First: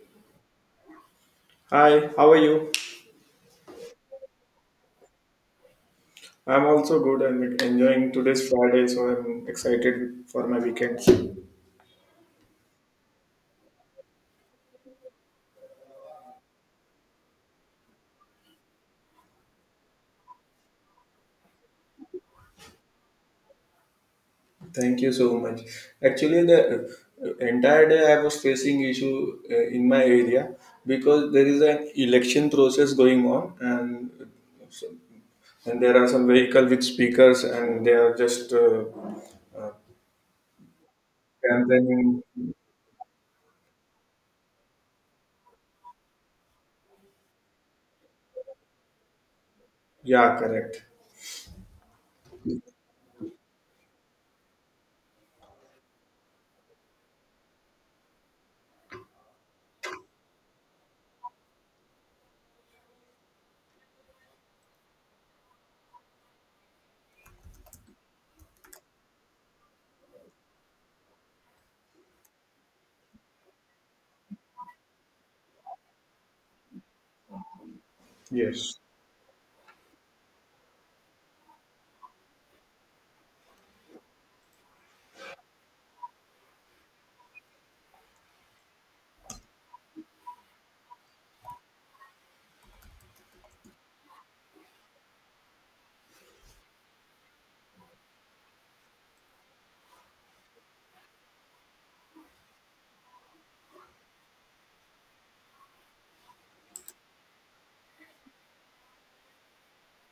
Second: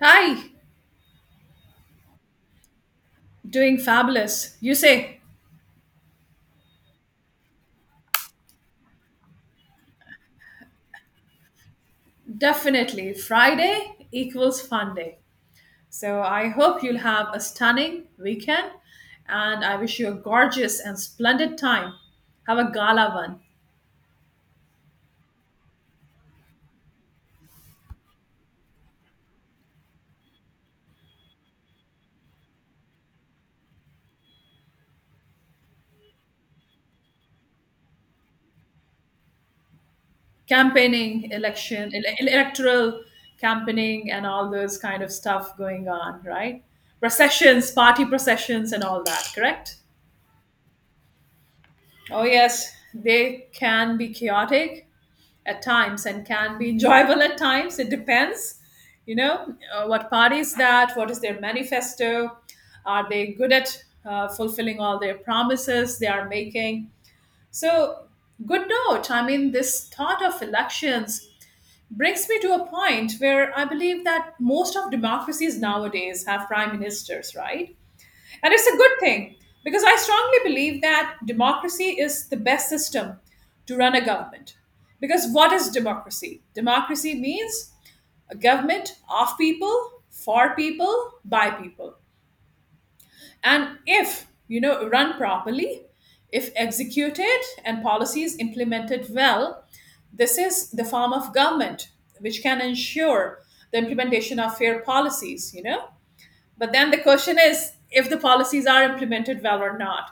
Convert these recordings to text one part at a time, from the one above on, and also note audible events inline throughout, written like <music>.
Hi, Hi, how are you? doing fabulous. You say I'm also good and, like, enjoying today's Friday, so I'm excited for my weekend. definitely Friday equals fun day. So I hope you'll have a stunning weekend and I wish you a gorgeous and splendid time. Have a gala one. Thank you so much. Actually, the entire day I was facing issue in my area because there is an election process going on, and there are some vehicle with speakers, and they are just Campaigning, election, campaigning. Electoral campaigning, and all those kind of stuff going on, right? Processions, party processions, and all that, correct? Yeah, correct. Oh, yes, they can be chaotic at times and can be enjoyable at times. It depends, what party is that? What is their manifesto? Are they good at fulfilling all their promises they are making? So, good note. I mean, this thought of elections brings me to a point where I believe that most of democracies nowadays have prime ministers, right? And it's a Yes. good thing because I strongly believe that democracy is the best system to run a government. Because what is democracy? Democracy means a government of people, for people, by people. And if, you know, run properly, if executed and policies implemented well, this is the form of government which can ensure the implementation of fair policies, you know, but then the question is if the policies are implemented well or not,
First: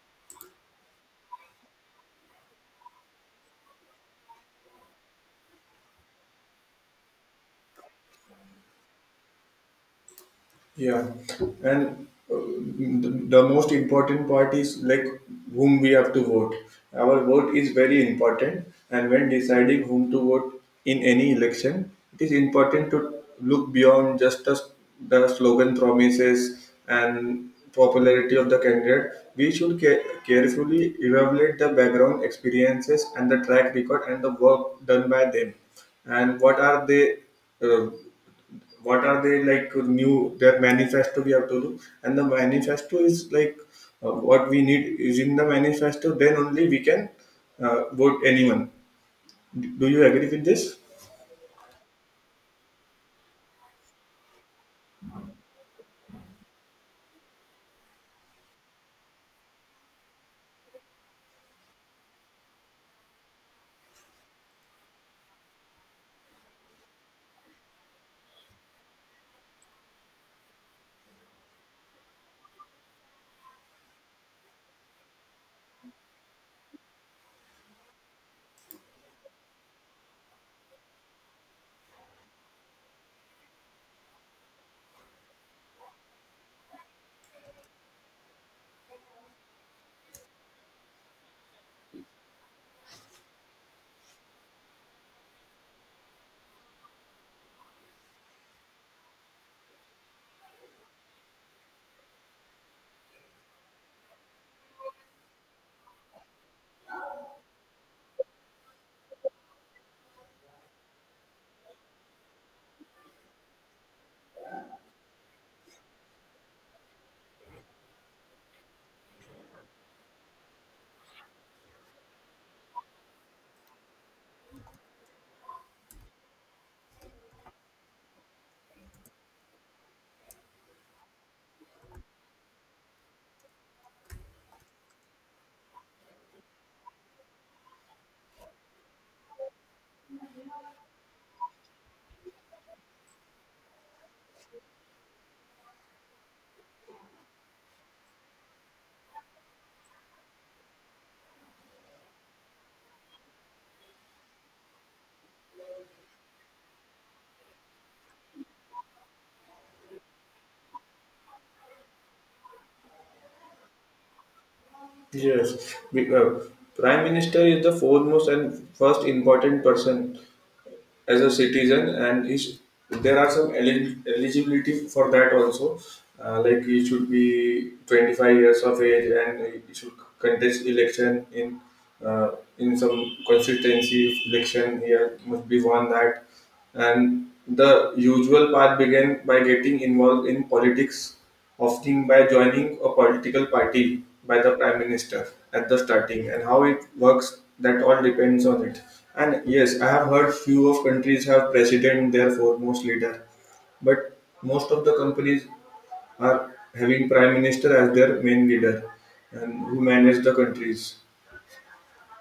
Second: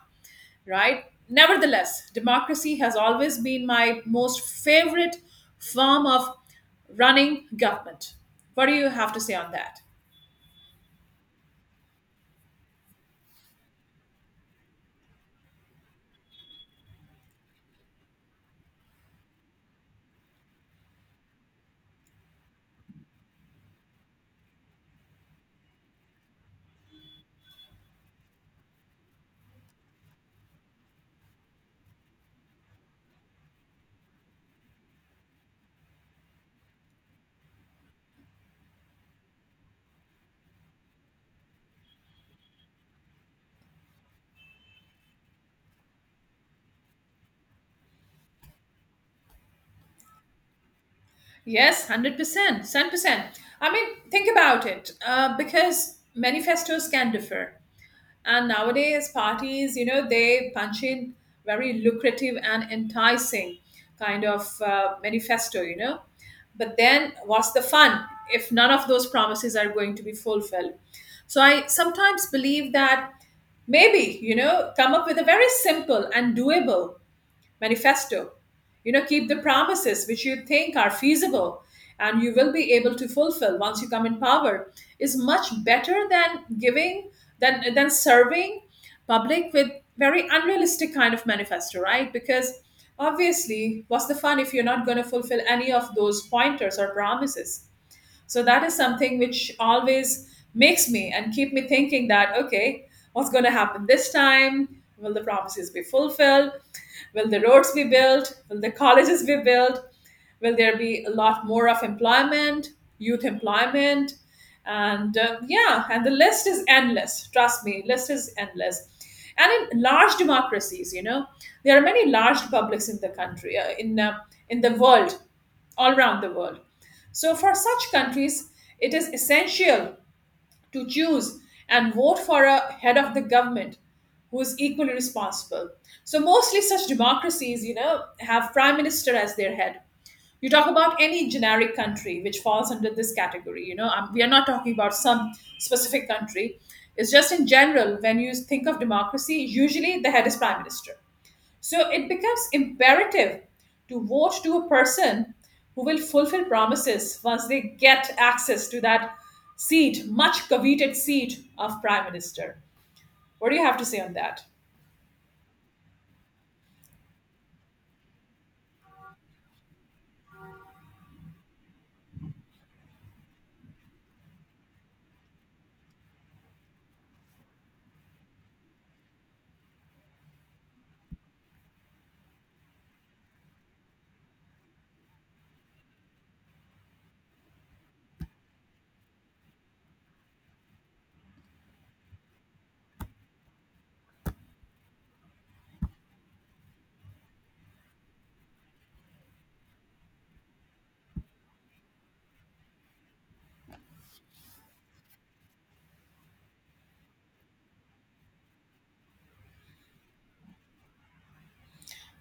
right? Nevertheless, democracy has always been my most favorite form of running government. What do you have to say on that? Yeah, and uh, the most important part is like whom we have to vote. Our vote is very important, and when deciding whom to vote in any election, it is important to look beyond just the slogan promises and popularity of the candidate. We should carefully evaluate the background experiences and the track record and the work done by them, and what are they. Uh, what are they like new their manifesto we have to do and the manifesto is like what we need is in the manifesto, then only we can vote anyone. Do you agree with this? Yes, 100%, 100%. I mean, think about it because manifestos can differ. And nowadays, parties, you know, they punch in very lucrative and enticing kind of manifesto, you know. But then, what's the fun if none of those promises are going to be fulfilled? So, I sometimes believe that maybe, you know, come up with a very simple and doable manifesto. You know, keep the promises which you think are feasible and you will be able to fulfill once you come in power is much better than giving than serving public with very unrealistic kind of manifesto, right? Because obviously, what's the fun if you're not going to fulfill any of those pointers or promises? So that is something which always makes me and keep me thinking that okay, what's going to happen this time? Will the promises be fulfilled? Will the roads be built? Will the colleges be built? Will there be a lot more of employment, youth employment? And yeah, and the list is endless. Trust me, list is endless. And in large democracies, you know, there are many large republics in the country, in the world, all around the world. So for such countries, it is essential to choose and vote for a head of the government who is equally responsible. So mostly such democracies, you know, have prime minister as their head. You talk about any generic country which falls under this category. You know, we are not talking about some specific country. It's just in general when you think of democracy, usually the head is prime minister. So it becomes imperative to vote to a person who will fulfill promises once they get access to that seat, much coveted seat of prime minister. What do you have to say on that? Yes. Prime minister is the foremost and first important person as a citizen, and he there are some eligibility for that also, like he should be 25 years of age and he should contest election uh, in some constituency election he must be won that. And the usual path began by getting involved in politics, often by joining a political party by the prime minister at the starting. And how it works, that all depends on it. And yes, I have heard few of countries have president their foremost leader, but most of the companies are having prime minister as their main leader and who manage the countries.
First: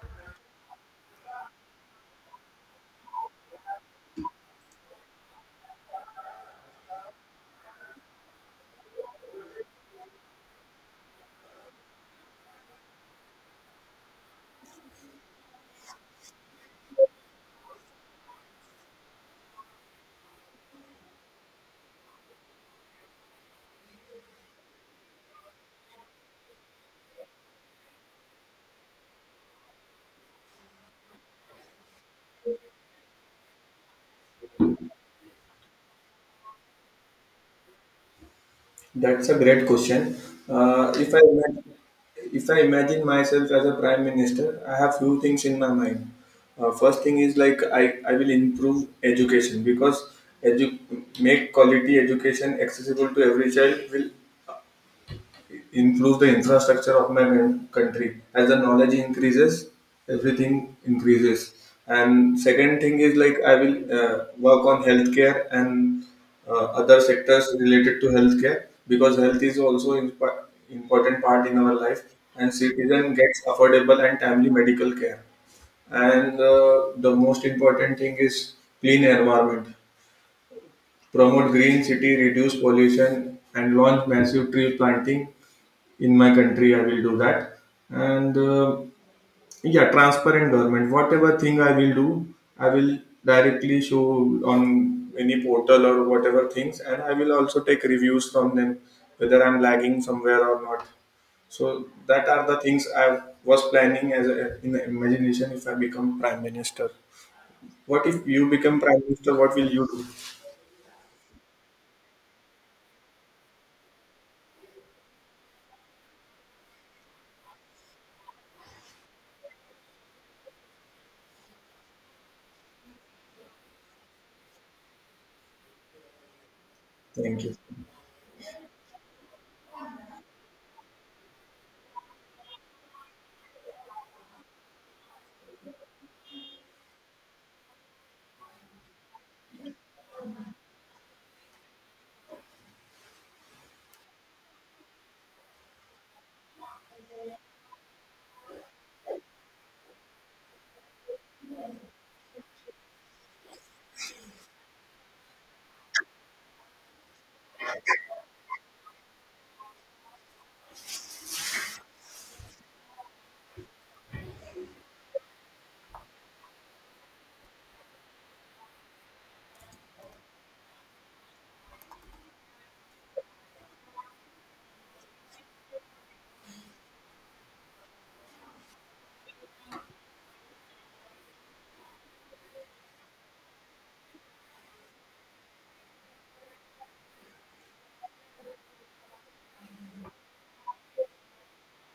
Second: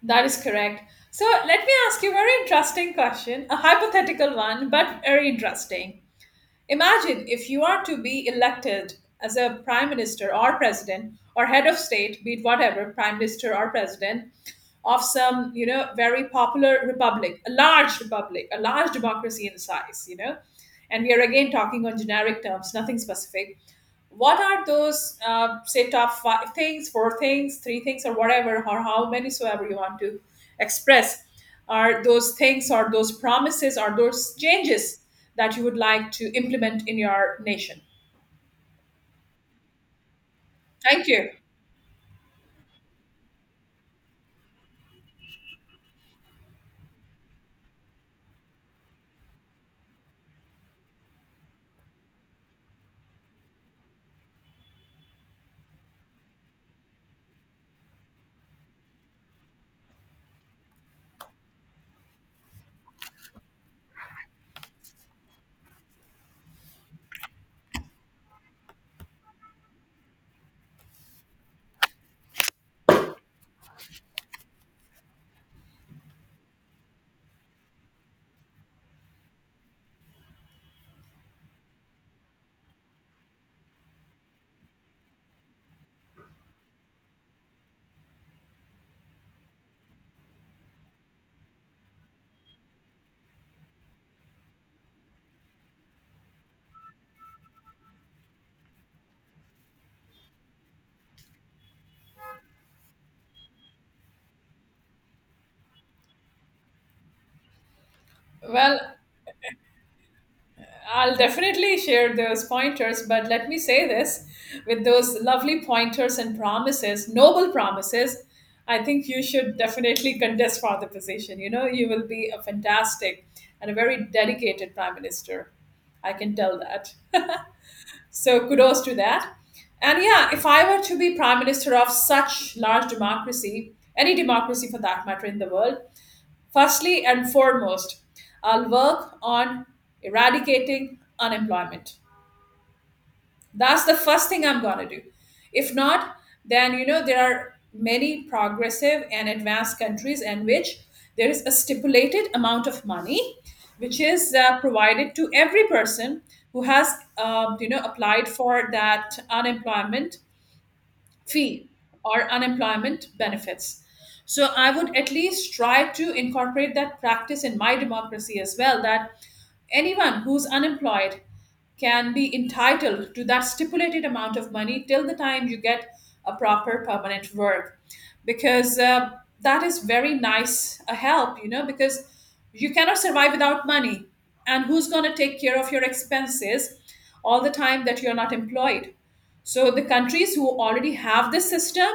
That is correct. So let me ask you a very interesting question, a hypothetical one, but very interesting. Imagine if you are to be elected as a prime minister or president or head of state, be it whatever, prime minister or president of some, you know, very popular republic, a large democracy in size, you know, and we are again talking on generic terms, nothing specific. What are those, say, top five things, four things, three things, or whatever, or how many soever you want to express are those things or those promises or those changes that you would like to implement in your nation? That's a great question. Uh, Thank if I you. imagine, if I imagine myself as a prime minister, I have few things in my mind. First thing is like I will improve education because edu- make quality education accessible to every child will improve the infrastructure of my country. As the knowledge increases, everything increases. And second thing is like I will work on healthcare and other sectors related to healthcare because health is also important part in our life and citizen gets affordable and timely medical care. And the most important thing is clean environment. Promote green city, reduce pollution, and launch massive tree planting in my country. I will do that. And yeah, transparent government, whatever thing I will do, I will directly show on any portal or whatever things, and I will also take reviews from them whether I'm lagging somewhere or not. So that are the things I was planning as a, in the imagination if I become prime minister. What if you Well, become prime minister, what will you do? I'll definitely share those pointers, but let me say this with those lovely pointers and promises, noble promises, I think you should definitely contest for the position. You know, you will be a fantastic and a very dedicated prime minister. I can tell that. Thank you. So kudos to that. And yeah, if I were to be prime minister of such large democracy, any democracy for that matter in the world, firstly and foremost, I'll work on eradicating unemployment. That's the first thing I'm going to do. If not, then you know there are many progressive and advanced countries in which there is a stipulated amount of money which is provided to every person who has you know applied for that unemployment fee or unemployment benefits. So I would at least try to incorporate that practice in my democracy as well that anyone who's unemployed can be entitled to that stipulated amount of money till the time you get a proper permanent work because that is very nice a help you know because you cannot survive without money and who's going to take care of your expenses all the time that you're not employed. So the countries who already have this system,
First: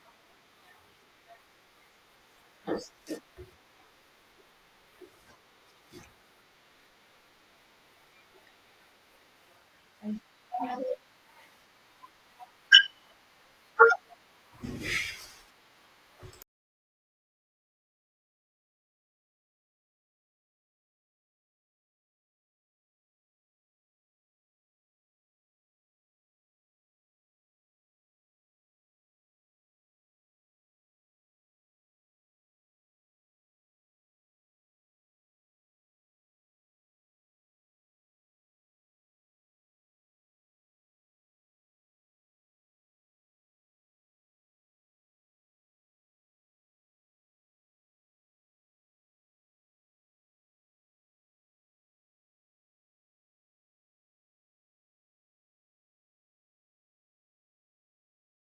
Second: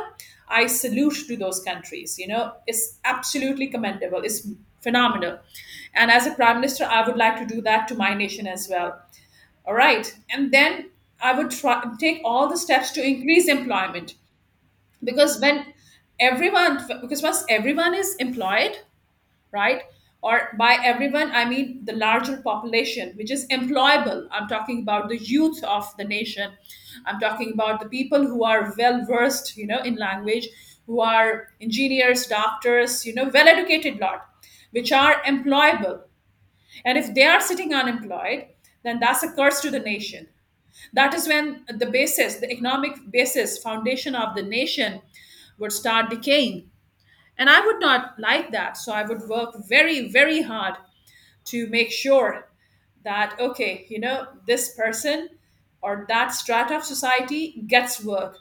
I salute to those countries. You know, it's absolutely commendable. It's phenomenal. And as a prime minister, I would like to do that to my nation as well. All right. And then I would try take all the steps to increase employment because when everyone because once everyone is employed, right? Or by everyone, I mean the larger population, which is employable. I'm talking about the youth of the nation. I'm talking about the people who are well versed, you know, in language, who are engineers, doctors, you know, well educated lot, which are employable. And if they are sitting unemployed, then that's a curse to the nation. That is when the basis, the economic basis, foundation of the nation would start decaying and I would not like that. So I would work very, very hard to make sure that, okay, you know, this person or that strata of society gets work.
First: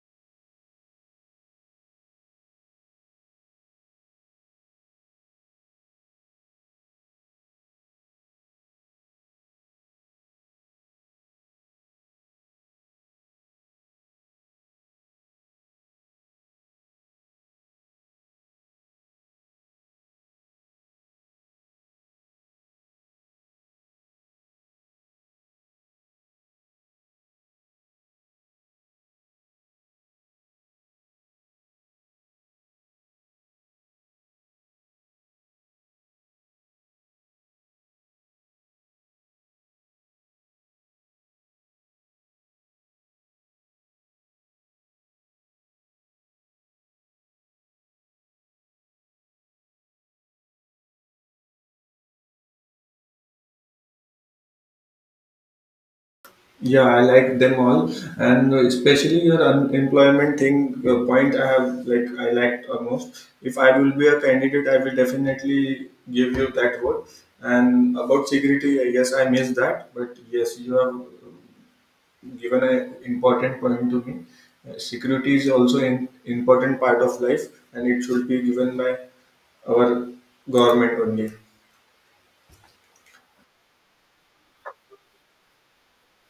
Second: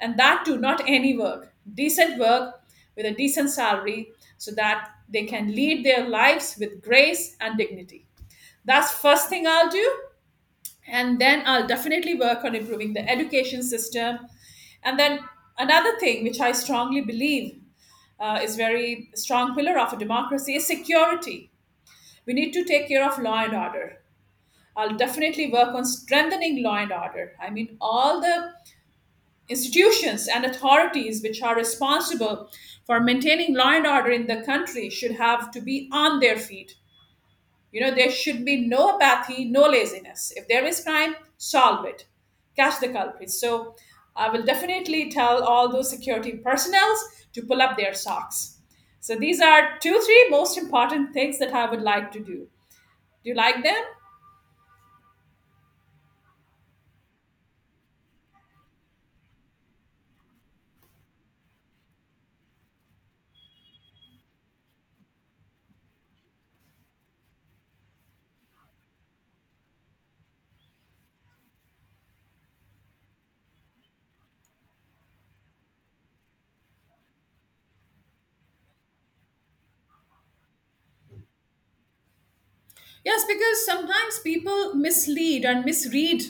And that too, not any work, decent work with a decent salary so that they can lead their lives with grace and dignity. That's first thing I'll do, and then I'll definitely work on improving the education system. And then another thing which I strongly believe is very strong pillar of a democracy is security. We need to take care of law and order. I'll definitely work on strengthening law and order. I mean all the institutions and authorities which are responsible for maintaining law and order in the country should have to be on their feet. You know, there should be no apathy, no laziness. If there is crime, solve it, catch the culprits. So I will definitely tell all those security personnels to pull up their socks. So these are two, three most important things that I would like to do. Do you like them? Yeah, I like them all, and especially your unemployment thing point. I have like I liked almost. If I will be a candidate, I will definitely give you that word. And about security, I guess I missed that, but yes, you have given an important point to me. Security is also an important part of life, and it should be given by our government only. Yes, because sometimes people mislead and misread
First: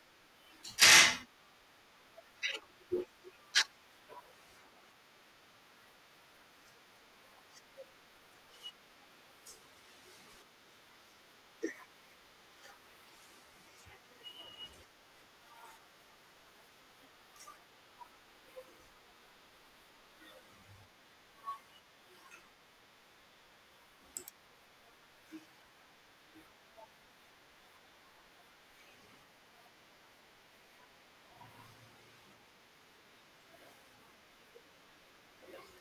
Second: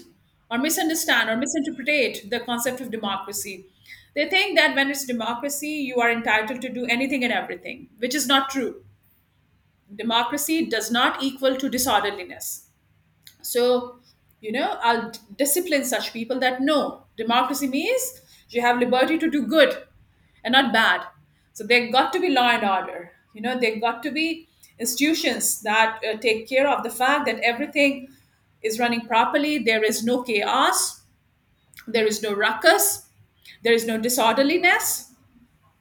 or misunderstand or misinterpret the concept of democracy. They think that when it's democracy, you are entitled to do anything and everything, which is not true. Democracy does not equal to disorderliness. So you know I'll discipline such people that no, democracy means you have liberty to do good and not bad. So they got to be law and order, you know, they got to be institutions that take care of the fact that everything is running properly, there is no chaos, there is no ruckus, there is no disorderliness,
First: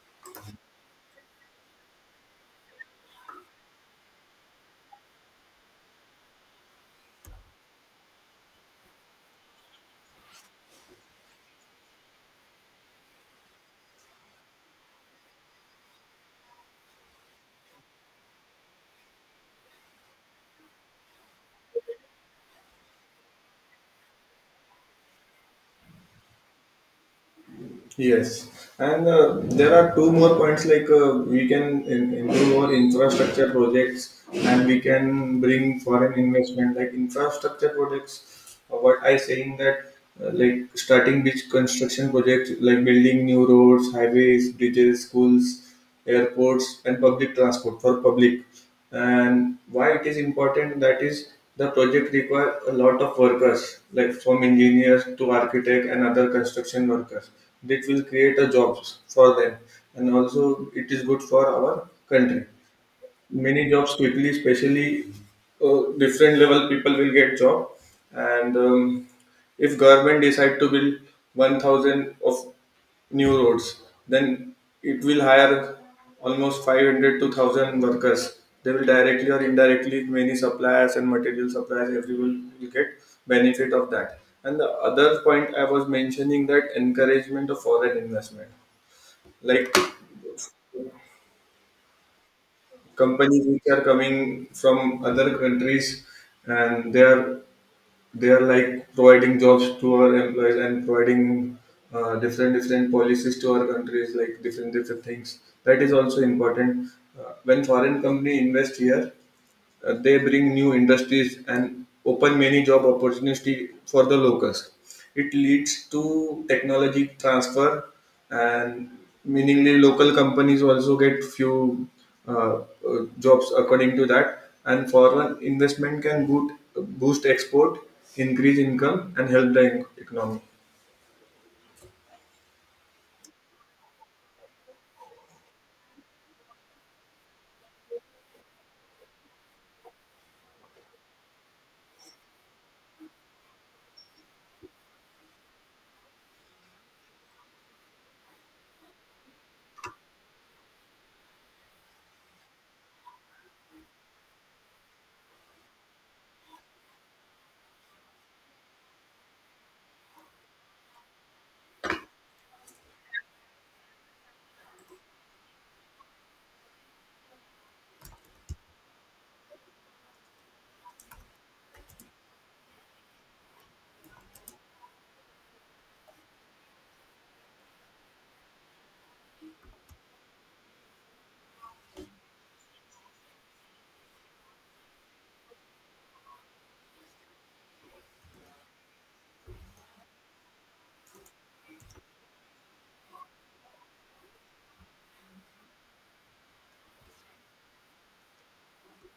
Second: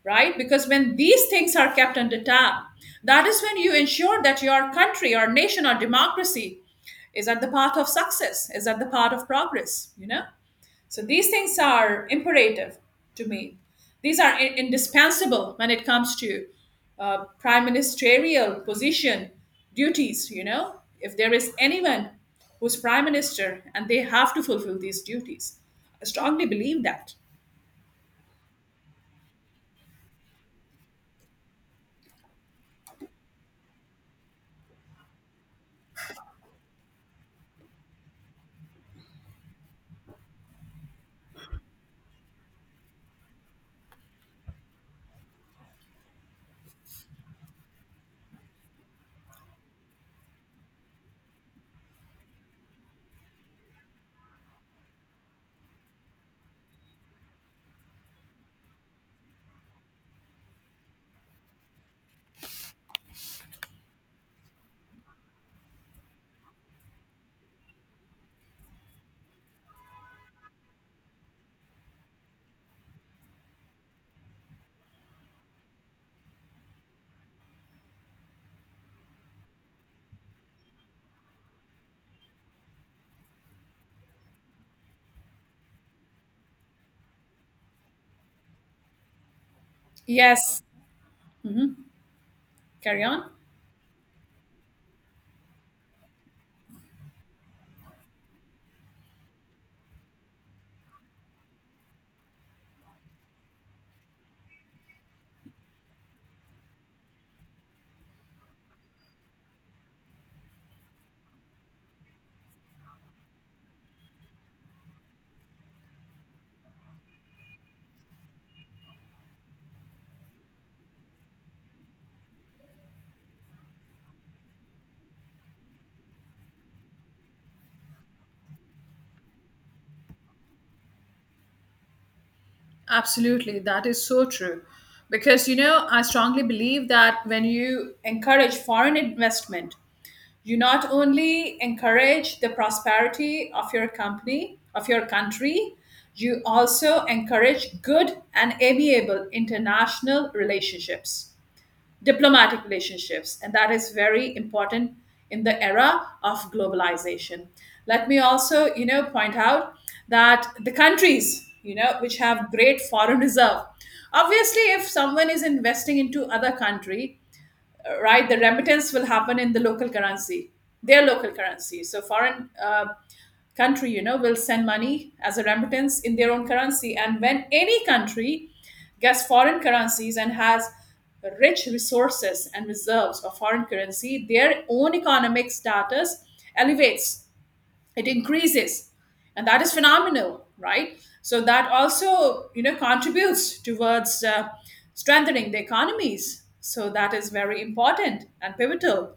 right? Because when these things are kept under tab, that is when you ensure that your country or nation or democracy is at the path of success, is at the path of progress, you know? So these things are imperative to me. These are indispensable when it comes to prime ministerial position duties, you know? If there is anyone who's prime minister and they have to fulfill these duties, I strongly believe that. Yes, and there are two more points like, we can improve our infrastructure projects, and we can bring foreign investment like infrastructure projects. What I saying that, like starting big construction projects like building new roads, highways, bridges, schools, airports, and public transport for public. And why it is important, that is the project require a lot of workers, like from engineers to architect and other construction workers. That will create a jobs for them, and also it is good for our country. Many jobs quickly, especially different level people will get job. And if government decide to build 1000 of new roads, then it will hire almost 500 to 1000 workers. They will directly or indirectly, many suppliers and material suppliers, everyone will get benefit of that. And the other point I was mentioning, that encouragement of foreign investment, like Yes. Hmm. Carry on. companies which are coming from other countries, and they are like providing jobs to our employees and providing different different policies to our countries like different different things. That is also important. When foreign company invest here, they bring new industries and open many job opportunities for the locals. It leads to technology transfer, and meaningly local companies also get few uh, uh, jobs according to that. And foreign investment can boost export, increase income, and help the economy. Absolutely, that is so true. Because, you know, I strongly believe that when you encourage foreign investment, you not only encourage the prosperity of your company, of your country, you also encourage good and amiable international relationships, diplomatic relationships, and that is very important in the era of globalization. Let me also, you know, point out that the countries, you know, which have great foreign reserve, obviously, if someone is investing into other country, right? The remittance will happen in the local currency, their local currency. So foreign country, you know, will send money as a remittance in their own currency. And when any country gets foreign currencies and has rich resources and reserves of foreign currency, their own economic status elevates, it increases, and that is phenomenal, right? So that also, you know, contributes towards strengthening the economies. So that is very important and pivotal.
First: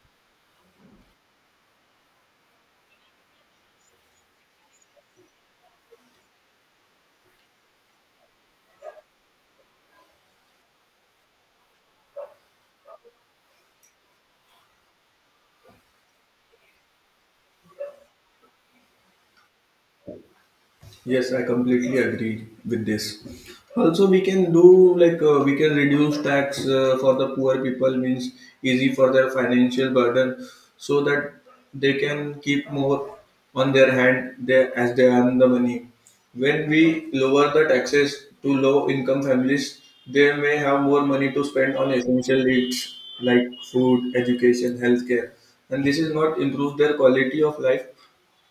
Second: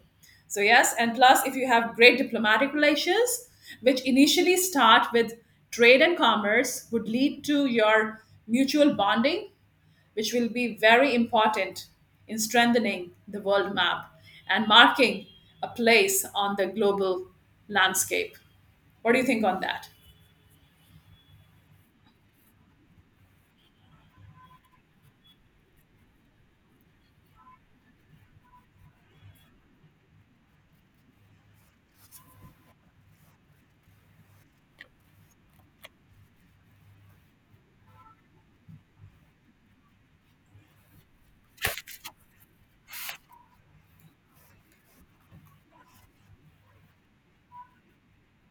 So yes, and plus if you have great diplomatic relations which initially start with trade and commerce would lead to your mutual bonding which will be very important in strengthening the world map and marking a place on the global landscape. What do you think on that? Yes, I completely agree with this. Also, we can do like, we can reduce tax for the poor people, means easy for their financial burden, so that they can keep more on their hand they, as they earn the money. When we lower the taxes to low income families, they may have more money to spend on essential needs like food, education, healthcare, and this is not improve their quality of life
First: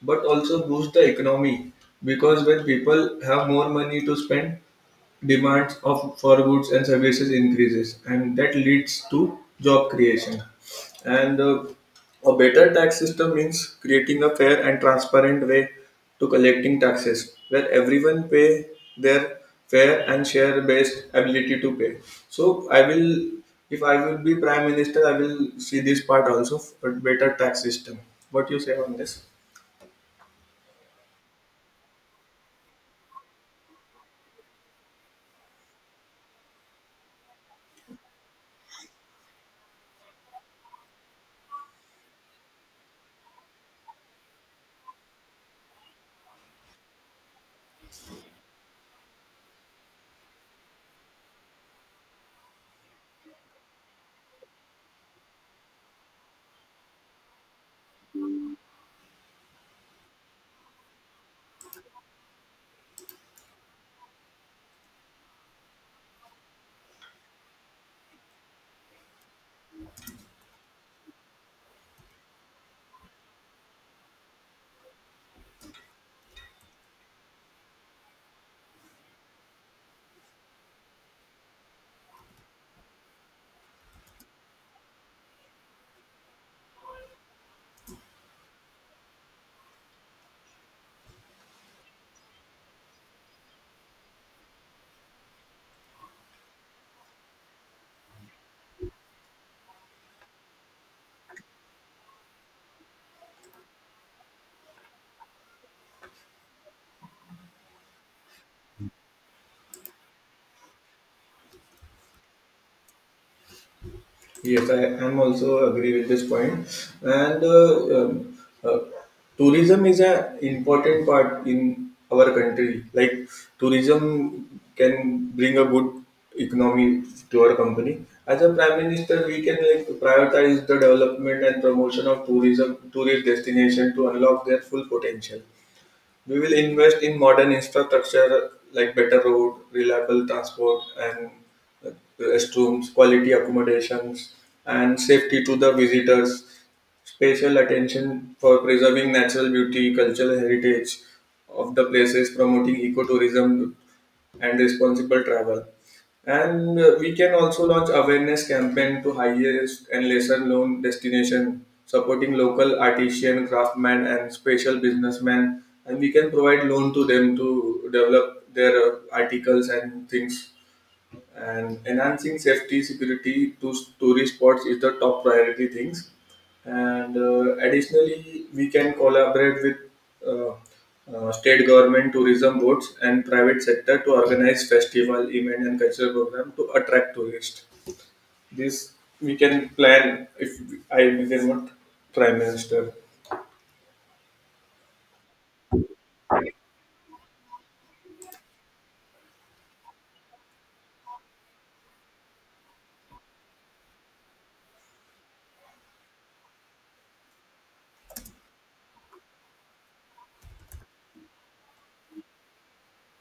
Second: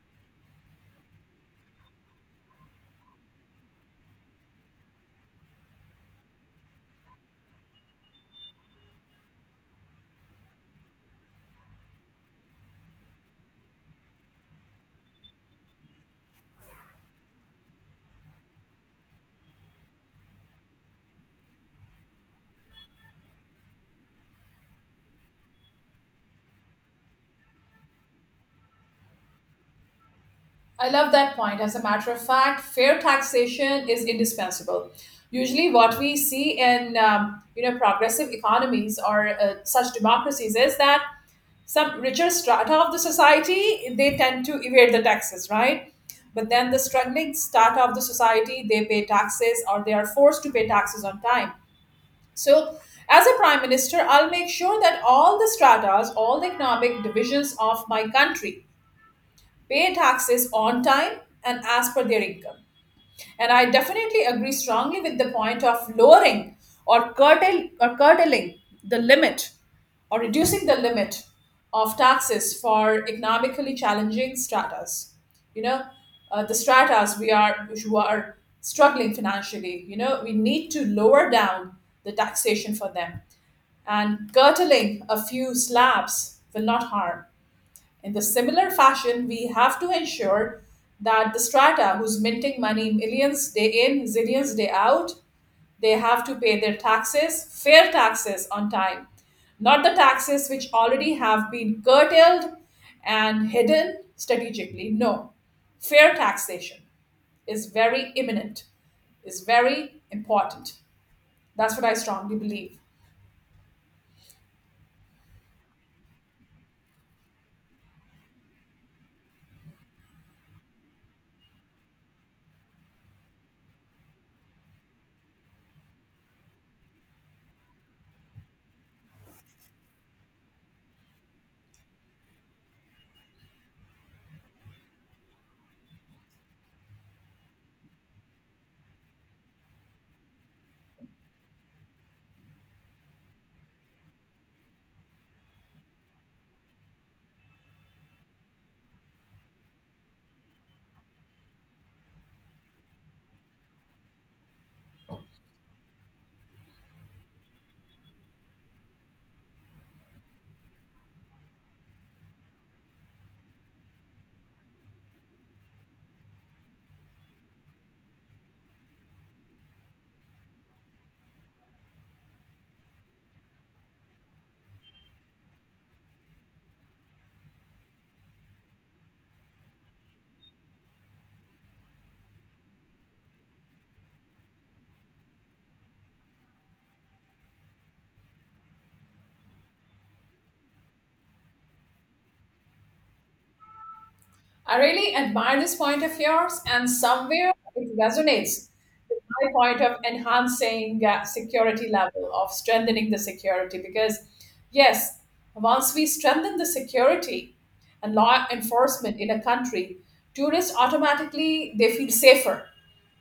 but also boost the economy, because when people have more money to spend, demands of for goods and services increases, and that leads to job creation. And a better tax system means creating a fair and transparent way to collecting taxes where everyone pay their fair and share based ability to pay. So I will, if I will be prime minister, I will see this part also, a better tax system. What you say on this? I love that point. As a matter of fact, fair taxation is indispensable. Usually, what we see in you know, progressive economies or such democracies is that some richer strata of the society, they tend to evade the taxes, right? But then the struggling strata of the society, they pay taxes or they are forced to pay taxes on time. So, as a prime minister, I'll make sure that all the stratas, all the economic divisions of my country pay taxes on time and as per their income. And I definitely agree strongly with the point of lowering or curtail or curtailing the limit or reducing the limit of taxes for economically challenging stratas. You know, the stratas we are who are struggling financially. You know, we need to lower down the taxation for them, and curtailing a few slabs will not harm. In the similar fashion, we have to ensure that the strata who's minting money millions day in, zillions day out, they have to pay their taxes, fair taxes on time, not the taxes which already have been curtailed and hidden strategically. No, fair taxation is very imminent, is very important. That's what I strongly believe. Yes, I am also agree with this point. And tourism is an important part in our country. Like tourism can bring a good economy to our company. As a prime minister, we can like prioritize the development and promotion of tourism, tourist destination to unlock their full potential. We will invest in modern infrastructure like better road, reliable transport, and uh, restrooms, quality accommodations, and safety to the visitors. Special attention for preserving natural beauty, cultural heritage of the places, promoting ecotourism, and responsible travel. And we can also launch awareness campaign to highest and lesser known destination, supporting local artisan, craftsmen, and special businessmen. And we can provide loan to them to develop their articles and things. And enhancing safety security to tourist spots is the top priority things. And additionally we can collaborate with uh, state government tourism boards and private sector to organize festival event and cultural program to attract tourists. This we can plan. If I visit, what prime minister? I really admire this point of yours, and somewhere it resonates with my point of enhancing security level, of strengthening the security. Because, yes, once we strengthen the security and law enforcement in a country, tourists automatically, they feel safer,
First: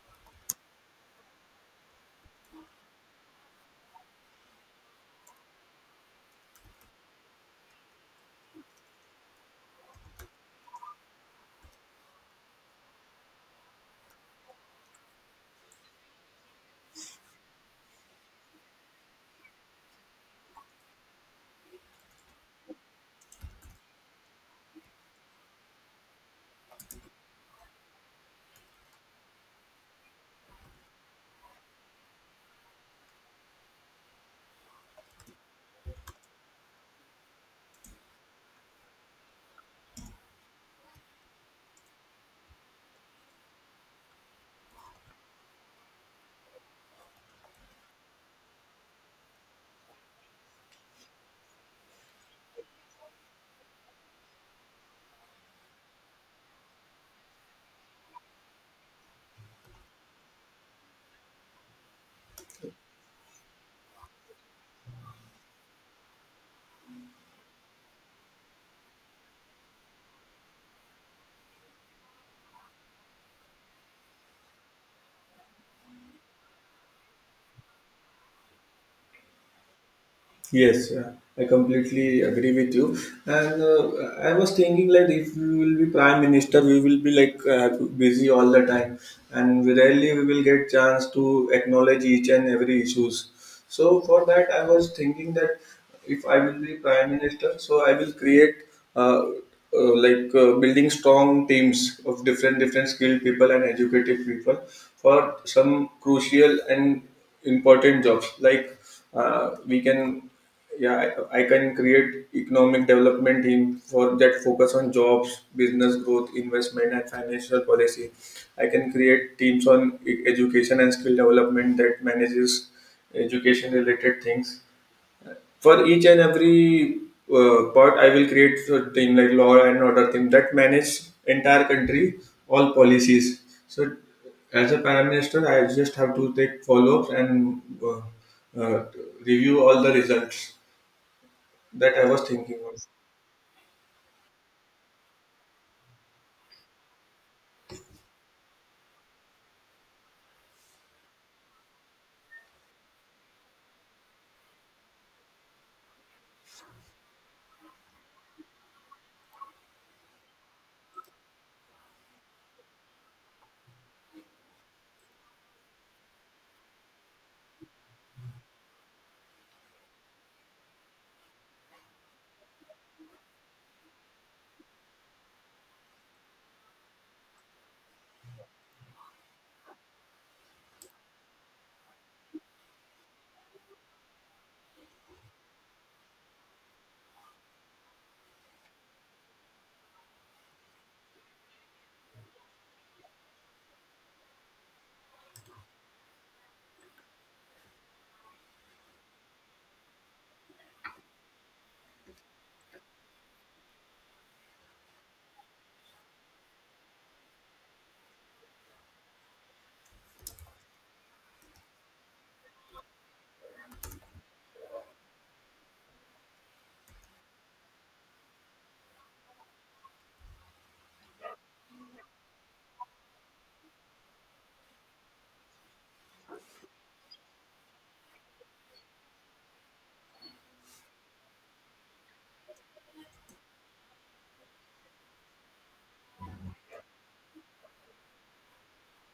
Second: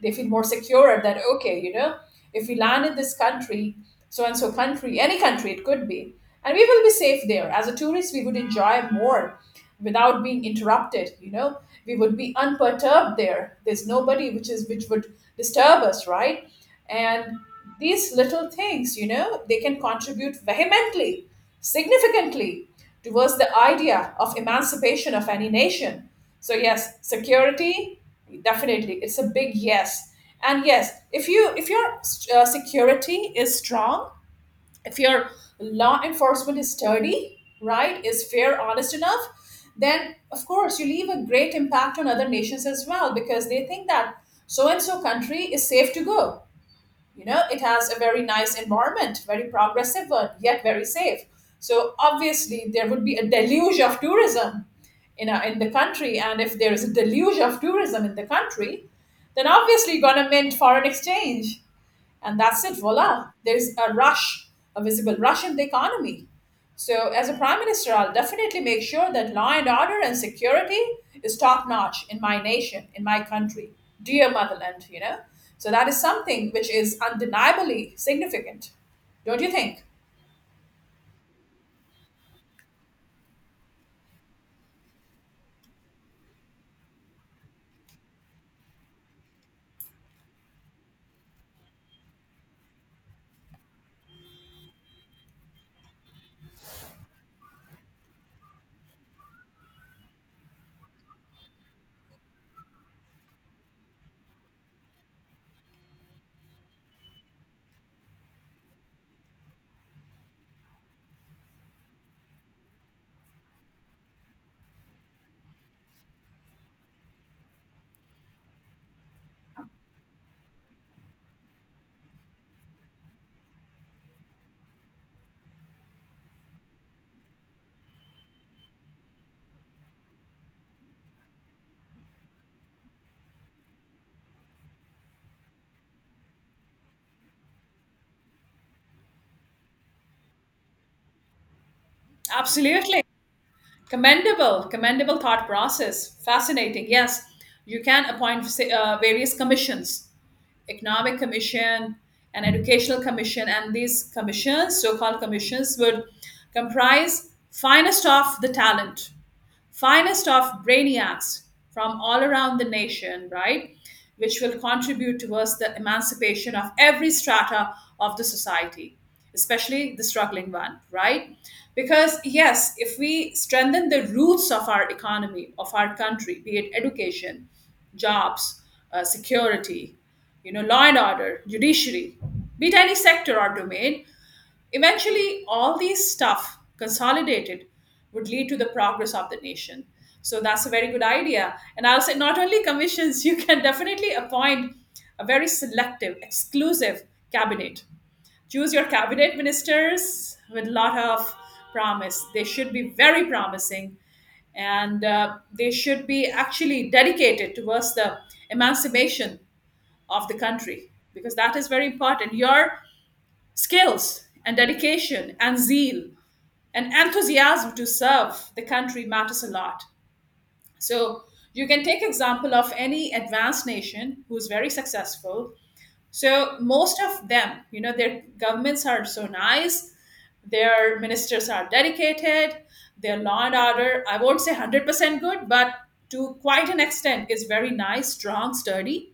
they feel more secure that okay, you know, if we land in this country, so and so country, any country it could be, and we will be safe there. As a tourist, we would enjoy more without being interrupted, you know, we would be unperturbed there, there's nobody which would disturb us, right? And these little things, you know, they can contribute vehemently, significantly towards the idea of emancipation of any nation. So yes, security, definitely it's a big yes. And yes, if you if your security is strong, if your law enforcement is sturdy, right, is fair, honest enough, then of course you leave a great impact on other nations as well, because they think that so and so country is safe to go, you know, it has a very nice environment, very progressive one, yet very safe. So obviously, there would be a deluge of tourism in the country, and if there is a deluge of tourism in the country, then obviously going to mint foreign exchange. And that's it, voila, there's a rush, a visible rush in the economy. So as a prime minister, I'll definitely make sure that law and order and security is top notch in my nation, in my country, dear motherland, you know. So that is something which is undeniably significant, don't you think? Yes, I completely agree with you. And I was thinking, like, if we will be prime minister, we will be like busy all the time, and we rarely we will get chance to acknowledge each and every issues. So for that, I was thinking that if I will be prime minister, so I will create uh, like, building strong teams of different different skilled people and educated people for some crucial and important jobs. Like, we can, yeah, I can create economic development team for that, focus on jobs, business growth, investment, and financial policy. I can create teams on education and skill development that manages education related things. For each and every part, I will create a thing like law and order thing that manage entire country, all policies. So as a prime minister, I just have to take follow-ups and uh, uh, review all the results that I was thinking of. Absolutely. Commendable, commendable thought process. Fascinating. Yes, you can appoint various commissions, economic commission and educational commission, and these commissions, so-called commissions, would comprise finest of the talent, finest of brainiacs from all around the nation, right? Which will contribute towards the emancipation of every strata of the society, especially the struggling one, right? Because, yes, if we strengthen the roots of our economy, of our country, be it education, jobs, security, you know, law and order, judiciary, be it any sector or domain, eventually, all these stuff consolidated would lead to the progress of the nation. So that's a very good idea. And I'll say not only commissions, <laughs> you can definitely appoint a very selective, exclusive cabinet. Choose your cabinet ministers with a lot of promise. They should be very promising and they should be actually dedicated towards the emancipation of the country, because that is very important. Your skills and dedication and zeal and enthusiasm to serve the country matters a lot. So you can take example of any advanced nation who's very successful. So most of them, you know, their governments are so nice, their ministers are dedicated, their law and order, I won't say 100% good, but to quite an extent is very nice, strong, sturdy.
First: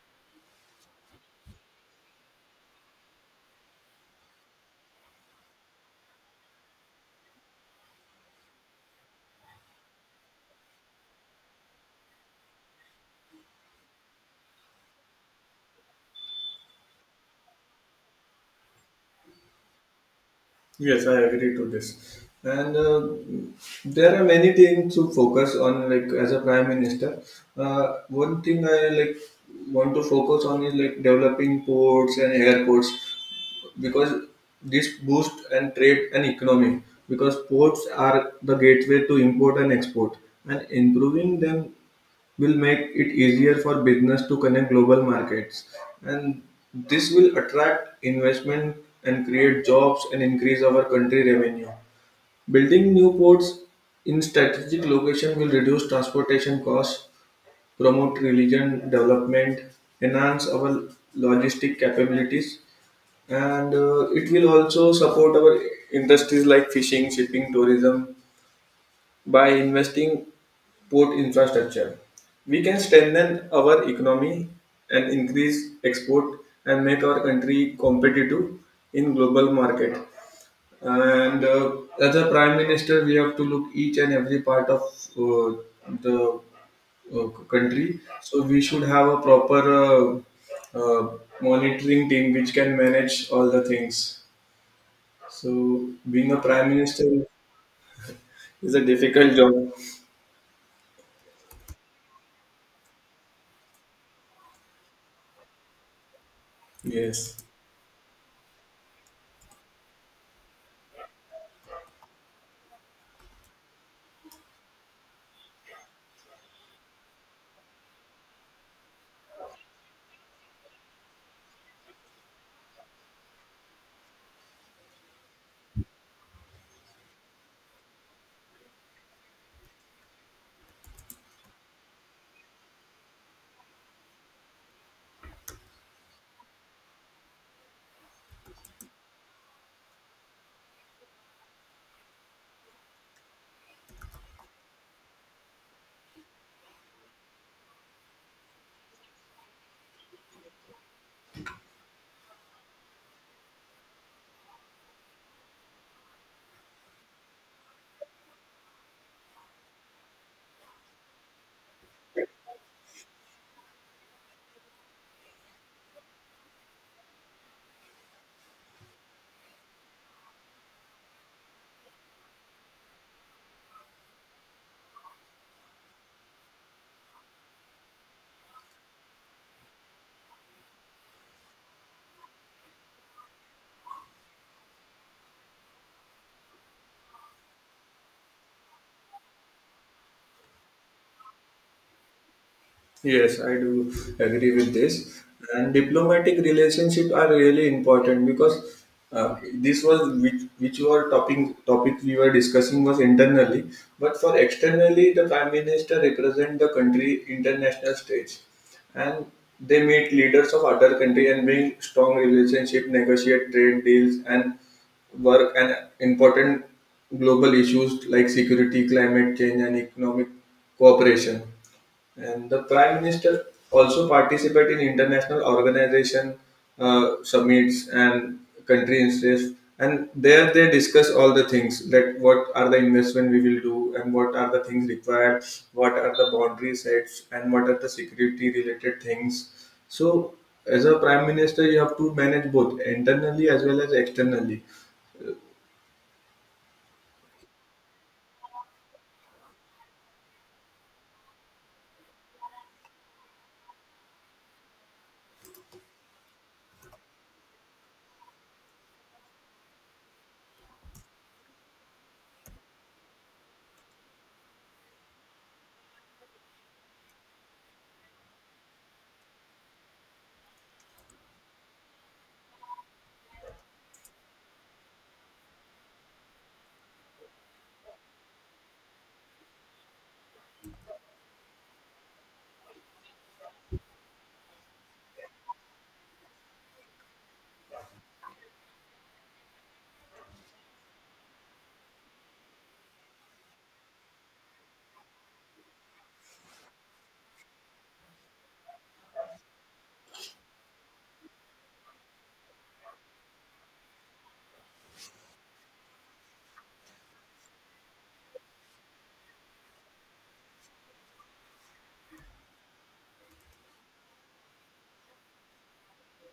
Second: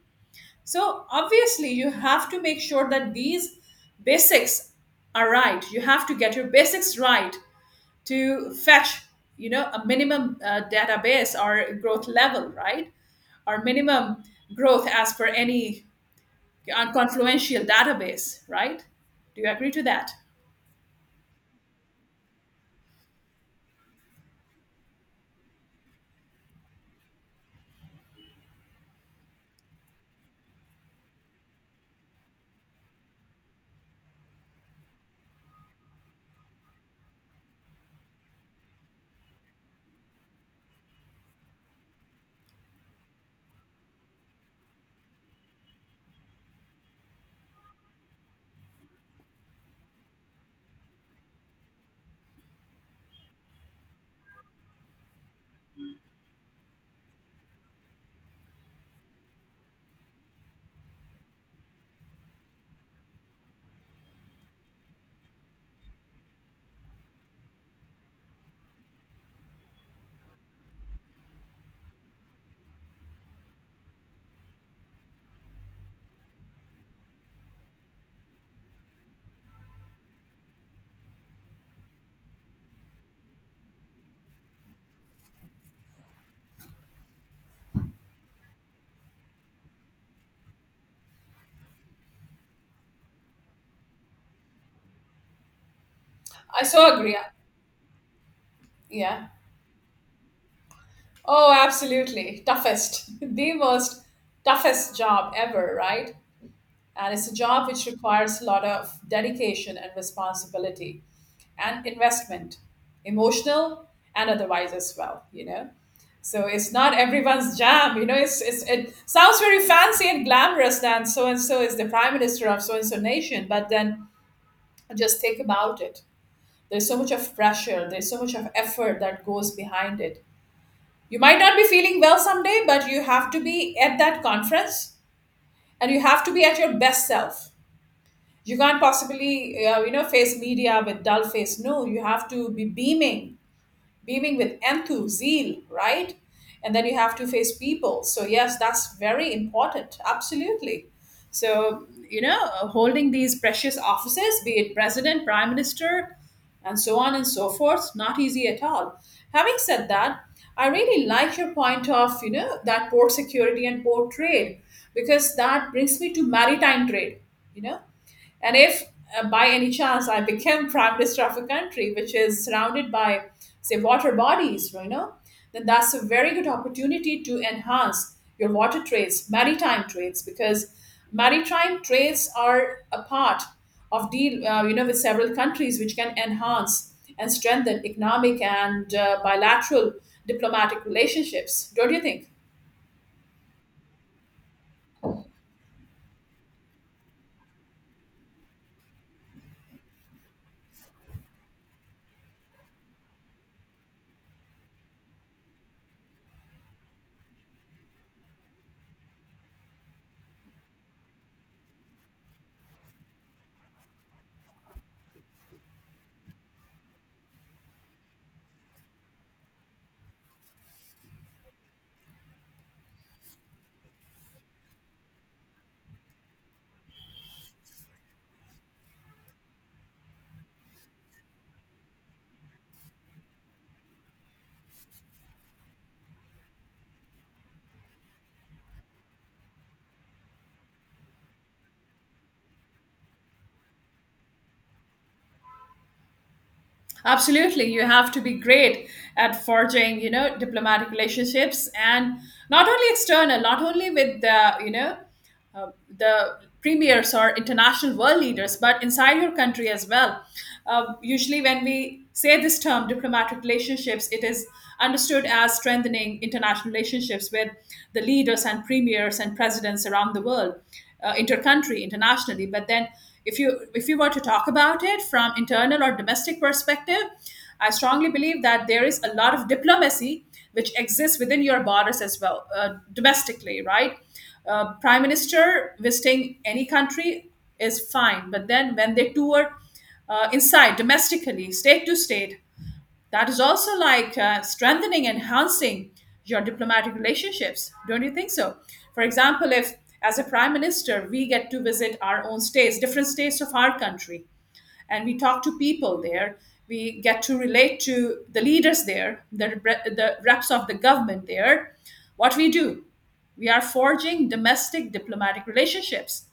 So obviously, you have to make sure that these basics are right. You have to get your basics right to fetch, you know, a minimum database or growth level, right? Or minimum growth as per any confluential database, right? Do you agree to that? Yes, I agree to this. And there are many things to focus on, like as a prime minister, one thing I like want to focus on is like developing ports and airports, because this boosts and trade and economy, because ports are the gateway to import and export, and improving them will make it easier for business to connect global markets, and this will attract investment and create jobs and increase our country revenue. Building new ports in strategic location will reduce transportation costs, promote religion development, enhance our logistic capabilities. And it will also support our industries like fishing, shipping, tourism. By investing port infrastructure, we can strengthen our economy and increase export and make our country competitive in global market. And as a prime minister, we have to look each and every part of uh, the country. So we should have a proper monitoring team which can manage all the things. So being a I prime so agree. minister is a Yeah. difficult job. Oh, absolutely. Toughest. <laughs> The most toughest job ever, right? And it's a Yes. job which requires a lot of dedication and responsibility and investment, emotional and otherwise as well, you know. So it's not everyone's jam, you know, it's it sounds very fancy and glamorous that so and so is the prime minister of so and so nation, but then just think about it, there's so much of pressure, there's so much of effort that goes behind it. You might not be feeling well someday, but you have to be at that conference, and you have to be at your best self. You can't possibly, you know, face media with dull face. No, you have to be beaming, beaming with enthu, zeal, right? And then you have to face people. So yes, that's very important. Absolutely. So you know, holding these precious offices, be it president, prime minister, and so on and so forth, not easy at all. Having said that, I really like your point of, you know, that port security and port trade, because that brings me to maritime trade, you know. And if by any chance I became prime minister of a country which is surrounded by, say, water bodies, you know, then that's a very good opportunity to enhance your water trades, maritime trades, because maritime trades are a part of deal, you know, with several countries, which can enhance and strengthen economic and bilateral diplomatic relationships. Don't you think? Yes, I do agree with this. And diplomatic relationship are really important because, this was which were topic we were discussing was internally, but for externally, the prime minister represent the country international stage, and they meet leaders of other country and build strong relationship, negotiate trade deals, and work and important global issues like security, climate change, and economic cooperation. And the Prime Minister also participates in international organization summits and country interest. And there they discuss all the things like what are the investment we will do and what are the things required, what are the boundary sets and what are the security related things. So as a prime minister, you have to manage both internally as well as externally. Absolutely. You have to be great at forging, you know, diplomatic relationships, and not only external, not only with the, you know, uh, the premiers or international world leaders, but inside your country as well. Usually, when we say this term, diplomatic relationships, it is understood as strengthening international relationships with the leaders and premiers and presidents around the world, intercountry, internationally. But then, if you were to talk about it from internal or domestic perspective, I strongly believe that there is a lot of diplomacy which exists within your borders as well, domestically, right? Uh, prime minister visiting any country is fine, but then when they tour inside domestically, state to state, that is also like strengthening, enhancing your diplomatic relationships. Don't you think so? For example, if as a prime minister we get to visit our own states, different states of our country, and we talk to people there. We get to relate to the leaders there, the reps of the government there. What we do, we are forging domestic diplomatic relationships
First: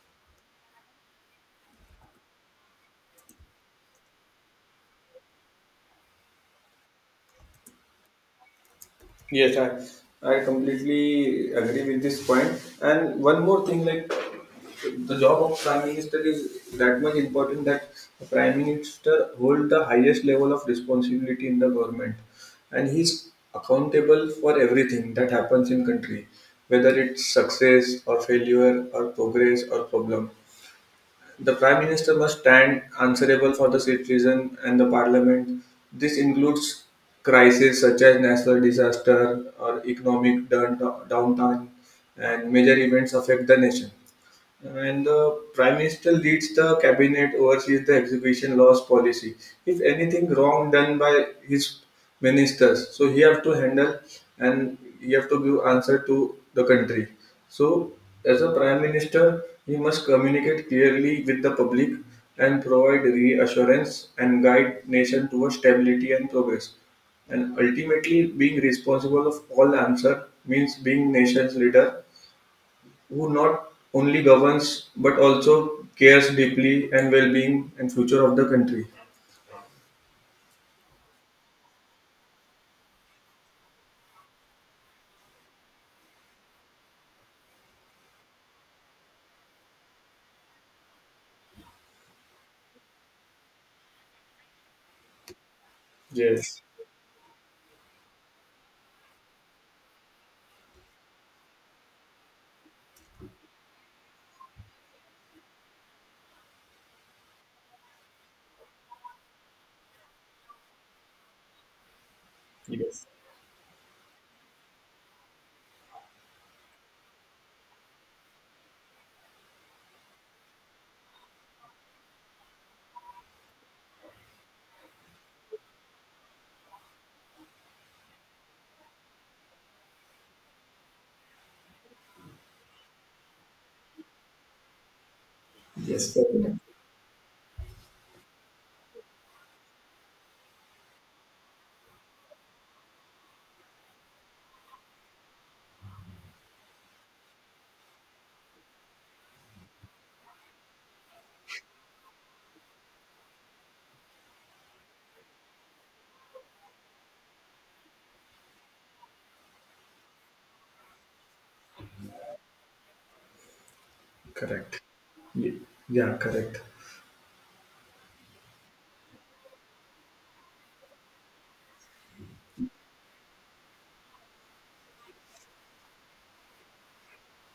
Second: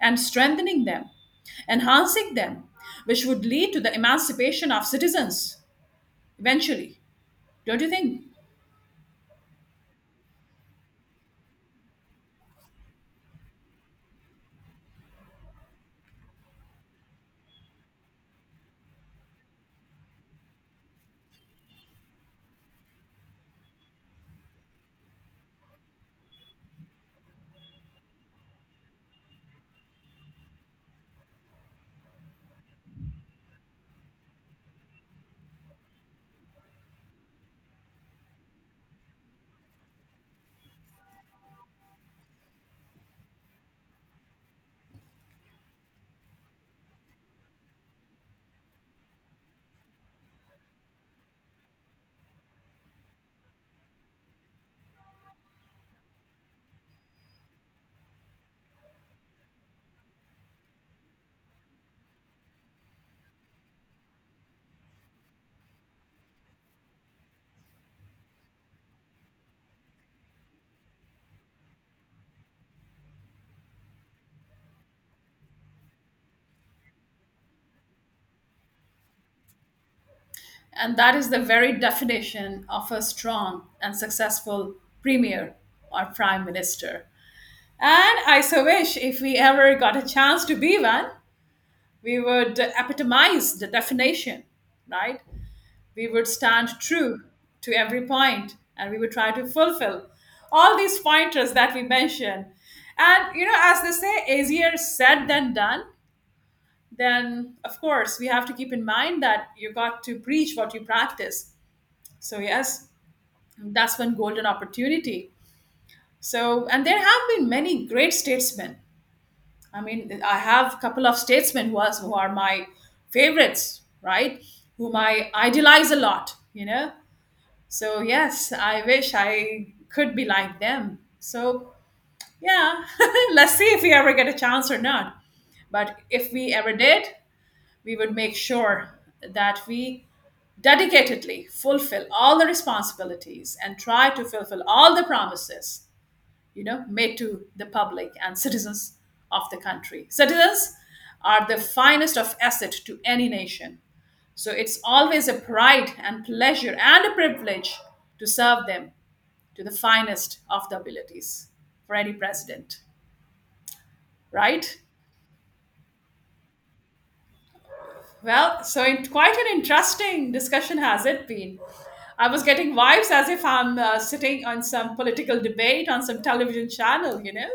and strengthening them, enhancing them, which would lead to the emancipation of citizens eventually, don't you think? Yes, I completely agree with this point. And one more thing, like the job of prime minister is that much important that the prime minister hold the highest level of responsibility in the government, and he's accountable for everything that happens in country, whether it's success or failure or progress or problem. The Prime Minister must stand answerable for the citizen and the Parliament. This includes crises such as national disaster or economic downtime, and major events affect the nation. And the prime minister leads the cabinet, oversees the execution laws policy. If anything wrong done by his ministers, so he have to handle and he have to give answer to the country. So as a prime minister, he must communicate clearly with the public and provide reassurance and guide nation towards stability and progress. And ultimately being responsible of all answer means being nation's leader who not only governs but also cares deeply and well-being and future of the country. And that is the very definition of a strong and successful premier or prime minister. And I so wish, if we ever got a chance to be one, we would epitomize the definition, right? We would Yes. stand true to every point, and we would try to fulfill all these pointers that we mentioned. And, you know, as they say, easier said than done, then of course we have to keep in mind that you got to preach what you practice. So yes, Yes. that's one golden opportunity. So, and there have been many great statesmen. I mean, I have a couple of statesmen who are my favorites, right? Whom I idolize a lot, you know. So yes, I wish I could be like them. So yeah, <laughs> let's see if we ever get a chance or not. But Yes, if we correct. ever did, we would make sure that we dedicatedly fulfill all the responsibilities and try to fulfill all the promises, you know, made to the public and citizens of the country. Citizens are the finest of asset to any nation, so it's always a pride and pleasure and a privilege to serve them to the finest of the abilities, for any president, right? Correct. Ye- Yeah, correct. Well, so in, quite an interesting discussion has it been. I was getting vibes as if I'm sitting on some political debate on some television channel, you know.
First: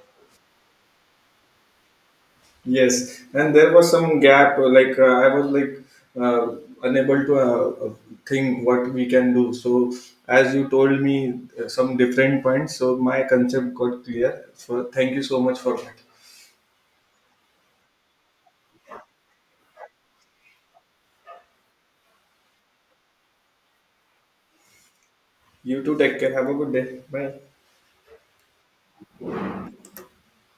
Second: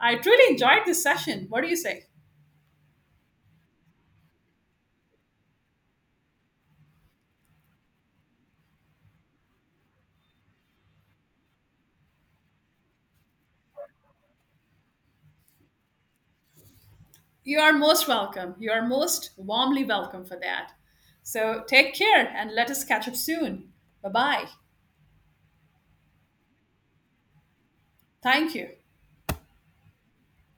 I truly enjoyed this session. What do you say? Yes. And there was some gap. Like, I was like uh, unable to think what we can do. So as you told me some different points, so my concept got clear. So thank you so much for that. You are most welcome. You are most warmly welcome for that. So take care and let us catch up soon. Bye bye. You too. Take care. Have a good day. Bye. Thank you.